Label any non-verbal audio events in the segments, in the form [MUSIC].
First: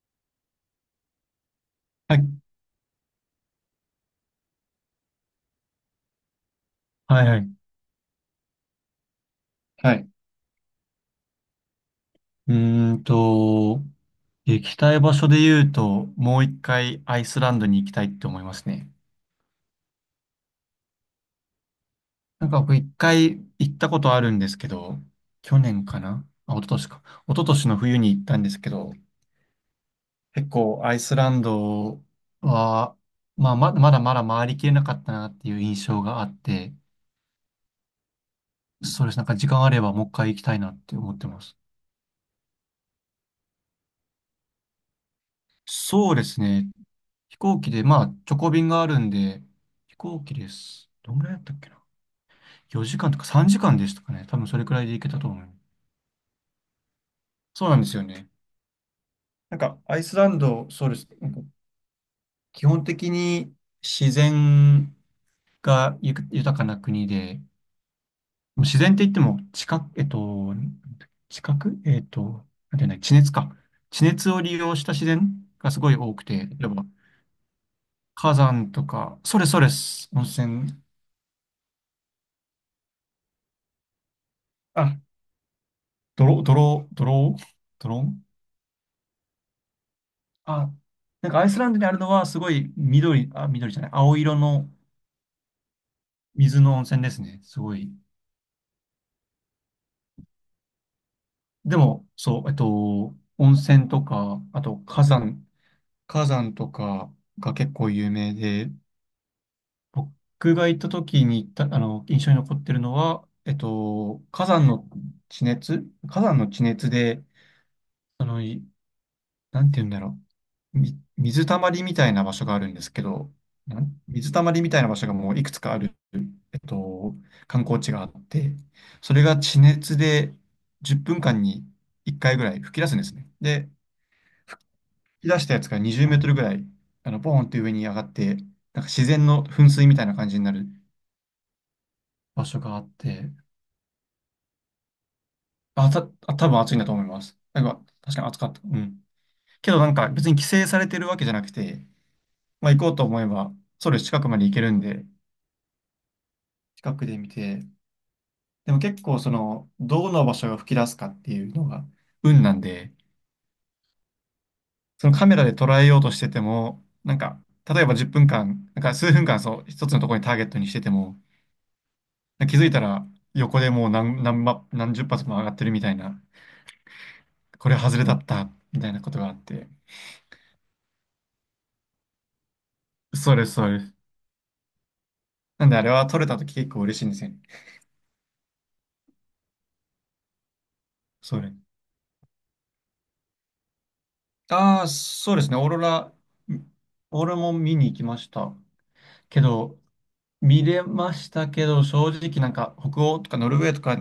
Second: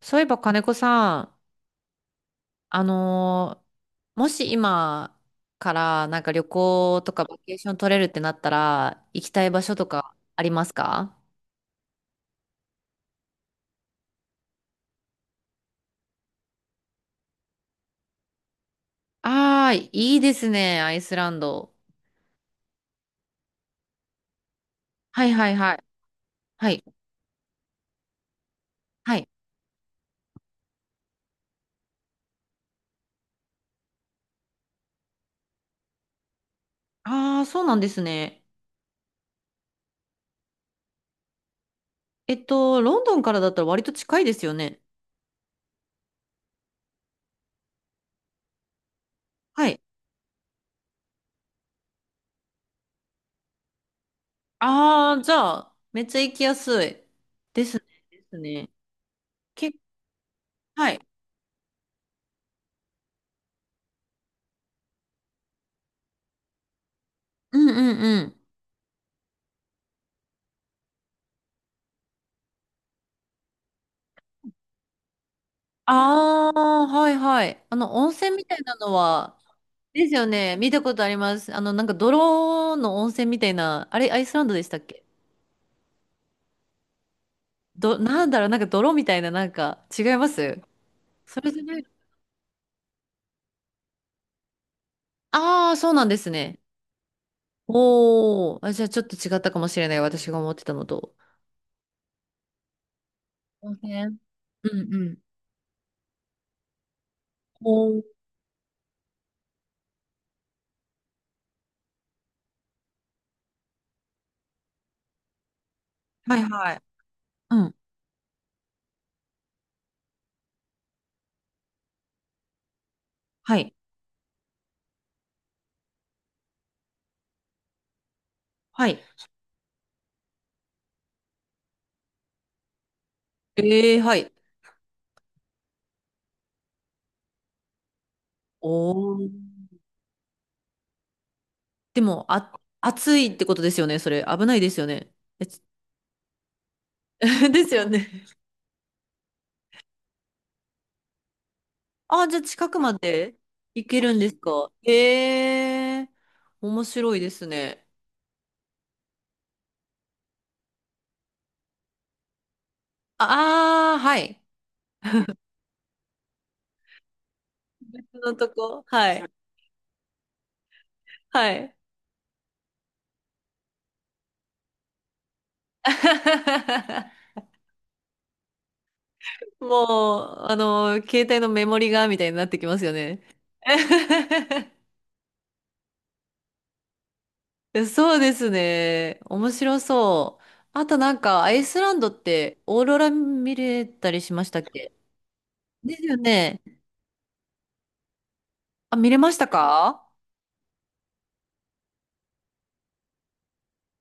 そういえば金子さん、はい、あのーもし今からなんか旅行とはかい、バはケーい。ション取れるってなったら、行きたい場所とはい。かありますか？うーんと、行きたい場所で言うと、もう一回アイスランドに行きたいって思いますね。ああー、いいですね、アイスランド。なんか僕一回行ったことあるんですけど、はいはい去はい。年かなあ、一昨はい。年か。一昨年の冬に行ったんですけど、はい。結構アイスランドは、まあ、まだまだ回りきれなかったなっていう印象があって、ああ、そうなんですね。そうです。なんか時間あればもう一回行きたいなって思ってます。ロンドンからだったら割と近いですよね。そうですね。飛行機で、まあ、直行便があるんで、はい。飛行機です。どんぐらいだったっけな？ 4 時間とか3時間でしたかね。多分それくらいで行けあたあ、とじゃ思う。あ、めっちゃ行きやすい。でそうすなんね。ですよでね。すね。なんけ、か、アイスランド、そうはでい。す。なんか基本的に自然が豊かな国で、うんうんうん。自然って言っても、地殻、えっと、地殻えっと、なんていうんだ、地熱か。地熱を利用した自然がすごい多くて、あ例えば、あ、はいはい。あの、温火泉みたい山なとのか、は、それそれでです。す温よね。見た泉。ことあります。あの、なんか泥の温泉みたいな、あれ、アイスランドでしたっあ、け？ドロ、ドロ、ドロ、ドロンなんだろう、なんか泥みたいな、なんか、違います？あ、なんかそアイれスじゃランなドにい。あるのはすごい緑、あ、緑じゃない、青色のああー、そうなんですね。水の温泉ですね。すごい。おー、あ、じゃあちょっと違ったかもしれない。私が思ってたのと。でも、そう、温温泉と泉、か、あうとん火うん。山、火山とかが結構おー、有名で、僕が行った時に行った、印象に残ってるのは、火山の地熱はい地はい。熱で、うん、あの、いなんて言うんだろう。水たまりみたいな場所があるんですけど、はい。水たまりみたいな場所がもういくつかある、えっと、観光地があって、はい。それが地熱で10分間に1回ぐらい吹き出すんですね。で、ええ、はい。吹き出したやつが20メートルぐらい、ポーンって上に上がって、なんか自お然ー。の噴水みたいな感じになるでも、場あ、所があっ暑いて、ってことですよね、それ。危ないですよね。多分暑いんだと思いま [LAUGHS] す。なでんすか、よね。確かに暑かった。うん。けどなんか別に規制されてるわけじゃなくて、あ、じゃあま近あ、く行こまうと思えでば、行ソウけルるん近くですまで行けるか？んで、へえ、面近く白でい見ですて、ね。でも結構その、どの場所が吹き出すかっていうのが運なんで、ああ、はい。そのカメラで捉えようとしてても、なんか、例えば10分のと間、なんこ、かは数い。分間そう、一つのところにターゲットにしてても、はい。気づいたら横でもう何十発も上がってるみたいな、[LAUGHS] これ外れだった、みたいなことがあって、もう、あの、携帯のメモリが、みたいになってきますよね。そうです、そうです。[LAUGHS] なんであれは撮れたとき結構嬉しいんですよね。そうですね。面白そう。あとなんそか、アれ。イスランドってオーロラ見れたりしましたっああ、け？そうですね。オーロでラ、すよね。んオーロラも見に行きました。あ、見れましけたど、か？見れましたけど、正直なんか北欧とかノルウェーとか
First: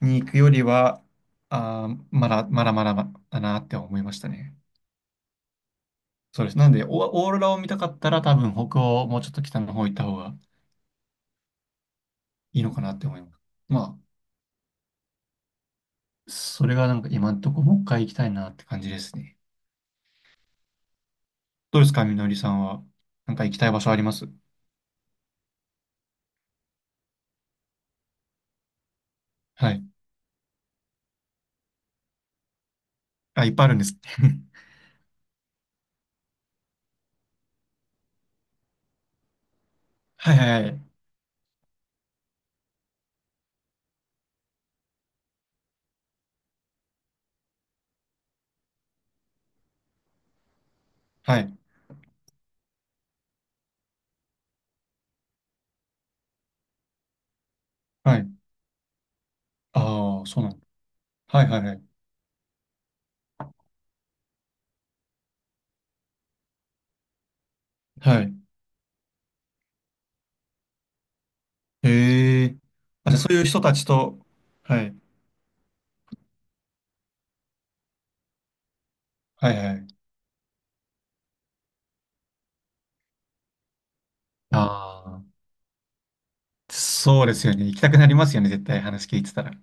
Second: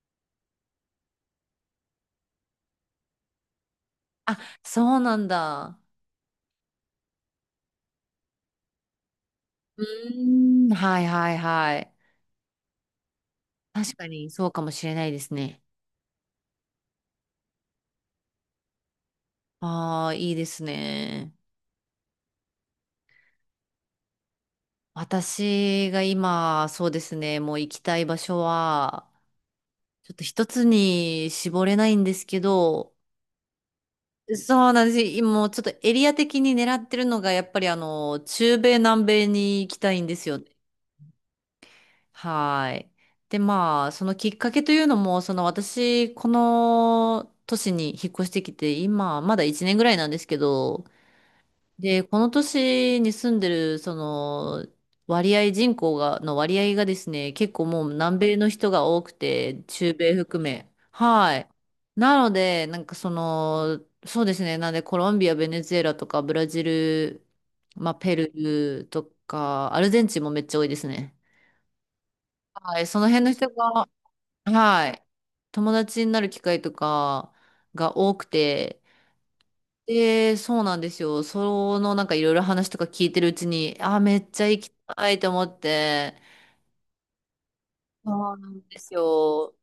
に行くよりは、あー、まだまだなって思いましたあ、ね。そうなんだ。そうです。なんで、オーロラを見たかったら多分北欧、もうちょっと北の方う行った方がーん、はいはいはい。いいのかなって思います。確まかにそうかもしれないですね。あ、それがなんか今んとこもう一回行きたいなって感じですね。ああ、いいですね。どうですか、みのりさんは。なんか行きたい場所あります？私が今、そうですね、もう行きたい場所は、はい。ちょっと一つに絞れないんですけど、あ、いっぱいあるんです。[LAUGHS] そうなんです。今もうちょっとエリア的に狙ってるのが、やっぱりあの、中米、南米に行きたいんですはいよね。はいはい。はい。で、まあ、そのきっかけというのも、その私、この都市に引っ越してきて、今、まだ1年ぐらいなんですけど、はい。で、この都市に住んでる、その、割合、人口が、の割合がですね、結構もうは南い。米の人が多くて、中米ああ、そ含うなんだ。め。ははい。いはいはい。なので、なんかその、そうですね、なんでコロンビア、ベネズエラとか、ブラジル、まあ、ペはルい。ーとか、アルゼンチンもめっちゃ多いですね。へえ。はい、そのあ、じゃあ辺そのういう人人たちが、と、ははい。い、友達になる機会とかが多くて、はいはい。で、そうなんですよ。そのなんかいろいろ話とか聞いてるうちに、あー、めっちゃ行きあたいあ、と思って。そうですよね。行きたくなりまそすうよなね。絶んで対す話聞いてたら。よ。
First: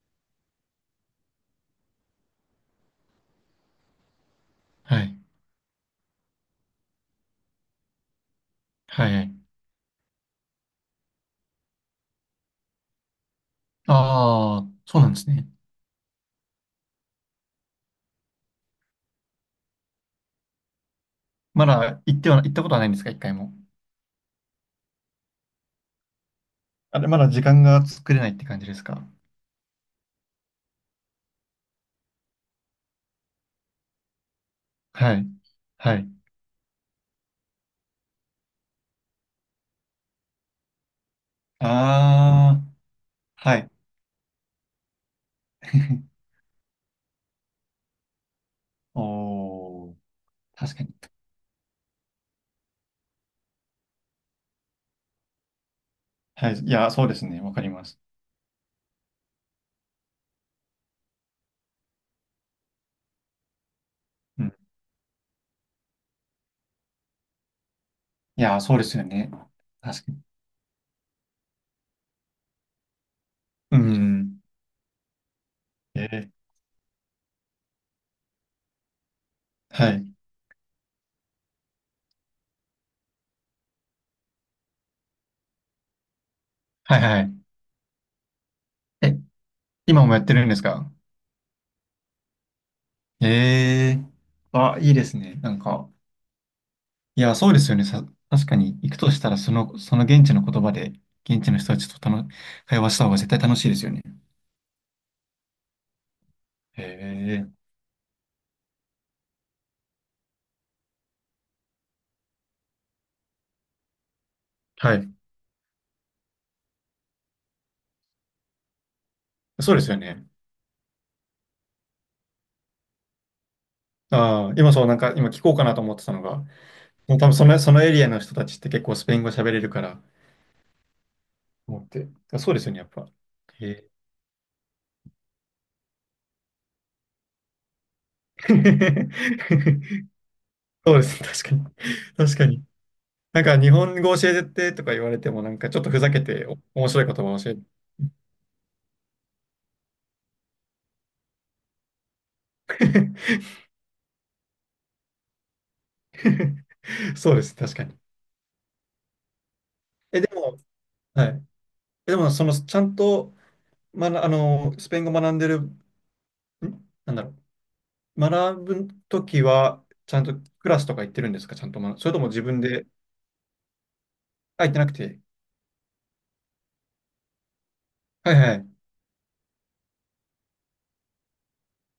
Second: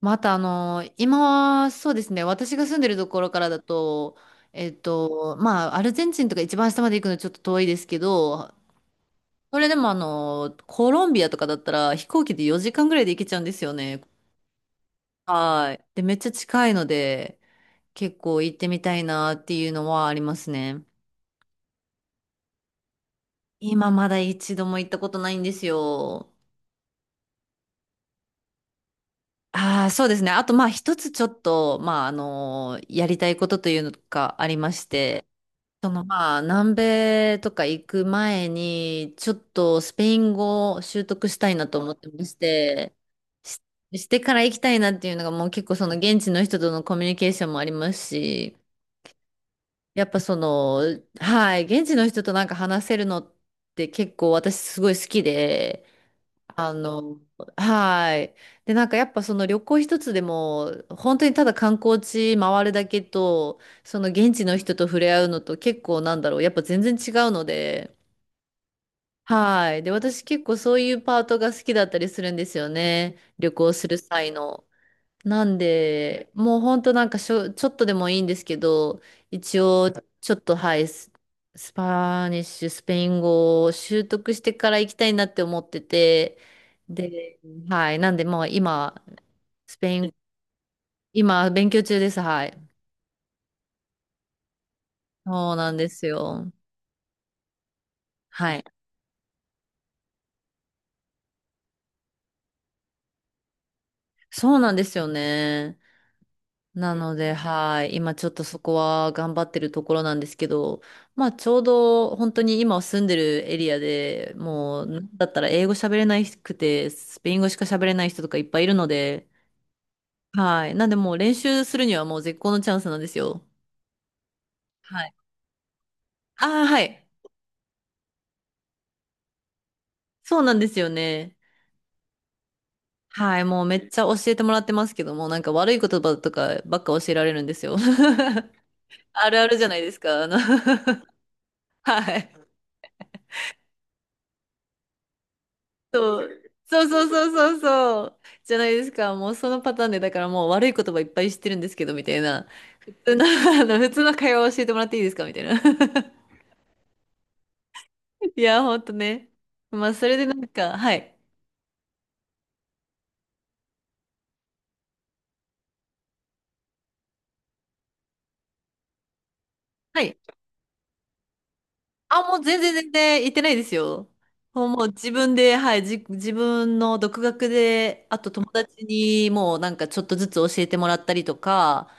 またあの、今はそうですね、私が住んでるところからだと、はい。まあ、アルゼンチンとか一番下まで行くのちょっと遠いですけど、はいはい。それでもあの、コロンビアとかだったら飛行機で4時間ぐらいで行けちゃうんですよね。ああ、そうなんですね。はい。で、めっちゃ近いので、結構行ってみたいなっていうのはありますね。まだ行っては、行ったことはないんですか、一回も？今まだ一度も行ったことないんですよ。あれ、まだ時間が作れないって感じですか？ああ、そうですね。あと、まあ、一つちょっと、まあ、あの、やりたいことというのがありましはて、い。そはの、い。まあ、南米とか行く前に、ちょっとスペイン語を習得したいなと思ってましああ、て、はし、い。してから行きたいなっていうのが、もう結構その現 [LAUGHS] 地の人とのコミュニケーションもありますし、おー、やっぱそ確の、かに。はい、現地の人となんか話せるのって結構私すごい好きで、はい。いあや、そうでの、すね。わかります。はい。で、なんかやっぱその旅行一つでも、本当にただ観光地回るだけと、その現地うん。の人と触れ合うのと結構なんだろう、やっぱ全然違うので、いや、そうですよね。はい。で、確かに。私結構そういうパートが好きだったりするんですよね。旅行うする際ん。の。なんえで、ーもうほんとなんかちょっとでもいいんですけど、一は応い。ちょっとはい、スパニッシュ、スペイン語を習得してから行きたいなって思ってて、はいはで、い。はい、なんでもう今、え、スペイ今もン、やってるんですか？今勉強中です、はい。ええーあ、いいですね。なそうんなんでか、すよ。いや、そうですよね。確はかい。に、行くとしたら、その、その現地の言葉で、現地の人たちと会話した方が絶対楽しいですよね。そうなんですよね。へなので、え。はい。今ちょっとそこは頑張ってるところなんですけど、まあちょうど本当に今住んでるエリアでもう、はない。んだったら英語喋れなくて、スペイン語しか喋れない人とかいっぱいいるので、そうですよね。はい。なんでもう練習するにはもう絶好のチャンスなんですよ。ああ、今そう、なんはい。か、今聞こうかなと思ってたのが、ああ、はい。もう多分その、そのエリアの人たちって結構スペイン語喋れるから、そうなんですよね。思って。そうですよね、やっぱ。はい。もうへめっえ。ちゃ教えてもらってますけども、なんか悪い言葉とかばっか教えられるんですよ。[LAUGHS] あるあるじゃないです [LAUGHS] か。あの そうですね、確かに。[LAUGHS] はい。確かに。なんか日本語教えてとか言われてもなんかちょっとふざけそう、てそう面白そいう言葉そうを教えそうて。そう。じゃないですか。もうそのパターンで、だからもう悪い言葉いっぱい知ってるんですけど、みたいな。普通の、[LAUGHS] あの、普通の会話を教えてもらっていいですかみたいな。[LAUGHS] [LAUGHS] そうです、確かに。いや、ほんとね。まあ、それえ、でなでんも、か、はい。はい。え、でも、その、ちゃんと、まあの、スペイン語学んでる、なんだろう。学ぶときは、はちい。ゃんとクラスとか行ってるんですか？ちゃんと学、それとあ、ももう自全分然で、全然言ってないですよ。あ、もう、行ってもなうく自て。分で、はい、自分の独学で、あとはい友はい。達にもうなんかちょっとずつ教えてもらったりとか、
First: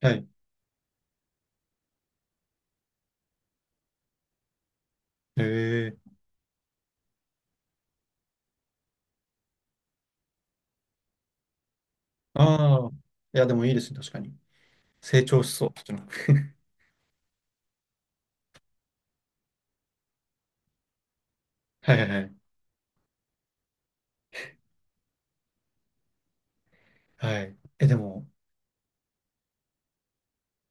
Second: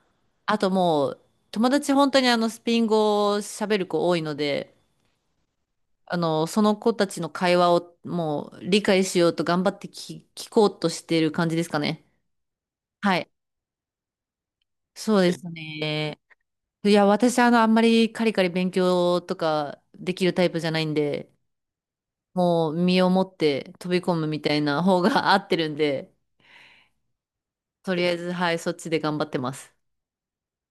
はい。あともう、友達本当にあのスペイン語を喋る子多いので、へえ。あの、その子たちの会話をもう理解しようと頑張って聞こうとしてる感じですかね。ああ。はい。いや、でもいいですね、確かに。そう成で長すしそう、そっちの。ね。[LAUGHS] いや、私、あの、あんまりカリカリ勉強とかできるタイプじゃないんで、はいはいはい。もう身をもって飛び込むみたいな方が [LAUGHS] 合ってるんで、はい。え、とでりあえも、ず、はい、そっちで頑張ってます。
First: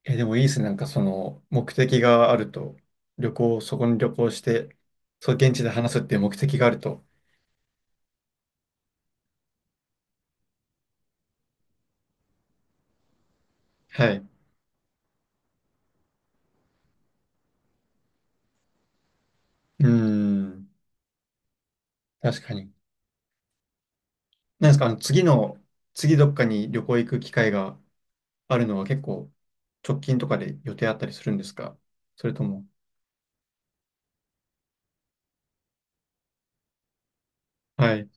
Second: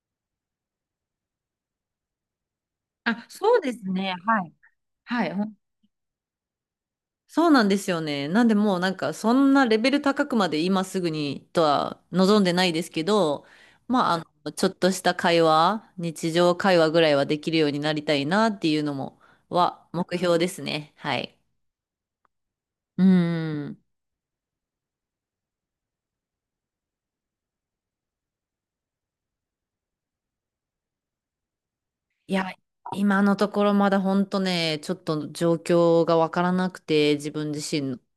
え、でもいいですね。なんかその目的があると、あ、旅そう行、でそすこに旅ね。行しはい。て、はそう、い。現地で話すっていう目的があると。そうなんですよね。なんでもうなんかそんなレベル高くまで今すぐにとは望んでないですけど、はまあ、あい。うの、ちょっとした会話、日常会話ぐらいはできるようになりたいなっていうのも、はー目標ですん。ね。はい。確かに。うーん。なんですか、次どっかに旅行行く機会があるのは結構直近とかで予定あったりするんですか？そいれとや、も。今のところまだ本当ね、ちょっと状況がわからなくて、自分自身はの。い。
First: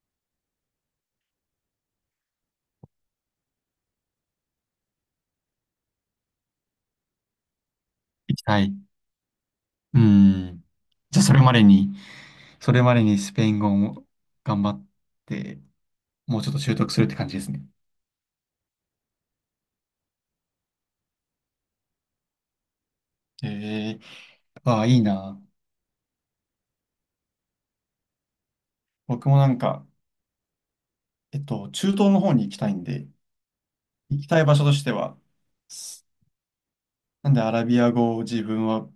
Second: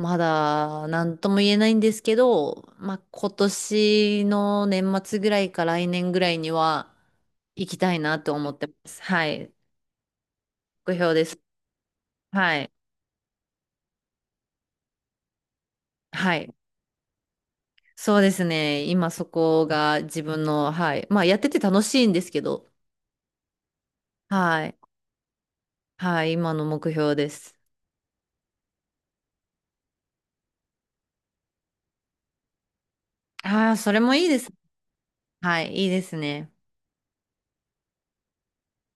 まだ何とも言えないんですけど、まあ、今年の年末ぐらいか来年ぐらいには行きたいなと行き思ったい。てまうす。はい。ーん。目標じゃであ、す。はい。それまでにスペイン語も頑張って、はもうちょっい。と習得するって感じですね。そうですね。今そこが自分の、はい。まあやってて楽しいんですけど、ええはい。ああ、いいな。はい。今の目標です。僕もなんか、中東の方に行きたいんで、ああ、それも行いきいでたいす。場所としては、はい。いいですすね。なんでアラビア語を自分は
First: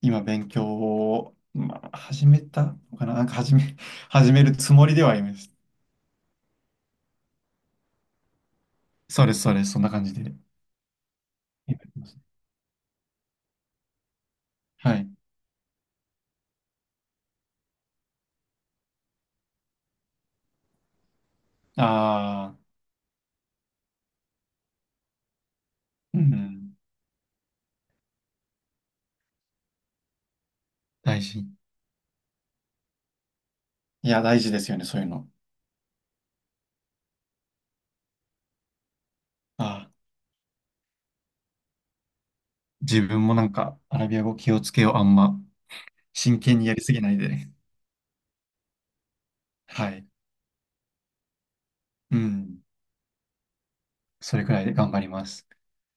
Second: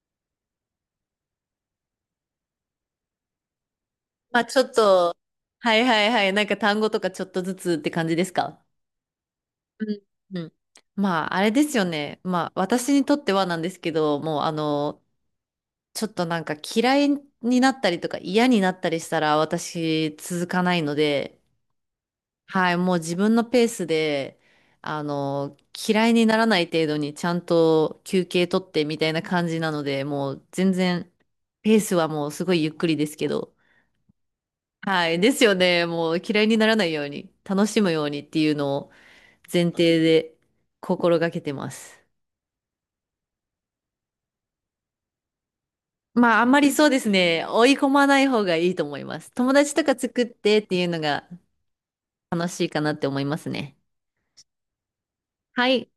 今勉強を、まあ、始めたのかな、なんか始め、[LAUGHS] 始まめあるちょっつもりではと、います。はいはいはい。なんか単語とかちょっとずつって感じですか？そうです、そうです、そんうなん感じで。うん、まあ、あれですよね。まあ、私にとってはなんですけど、もう、あはの、い。ちょっとなんか嫌いになったりとか嫌になったりしたら私続かないので、ああ、はい、もう自分のペースで、あの、嫌いうにならないん、程度にちゃんと休憩取ってみたいな感じなので、もう全然、大事。ペースはもうすごいゆっくりですけど、いや、大事ですよね、そういうはい、の。ですよね。もう嫌いにならないように、楽しむようにっていうのを前ああ、提で心がけてます。自分もなんかアラビア語気をつけよう、あんまま真あ、あんま剣にりやりそうすでぎすないね。で。追い込まない方がいいと思います。友達とはかい。作ってっていうのがう楽しん、いかなって思いますね。それくらいで頑張ります。はい。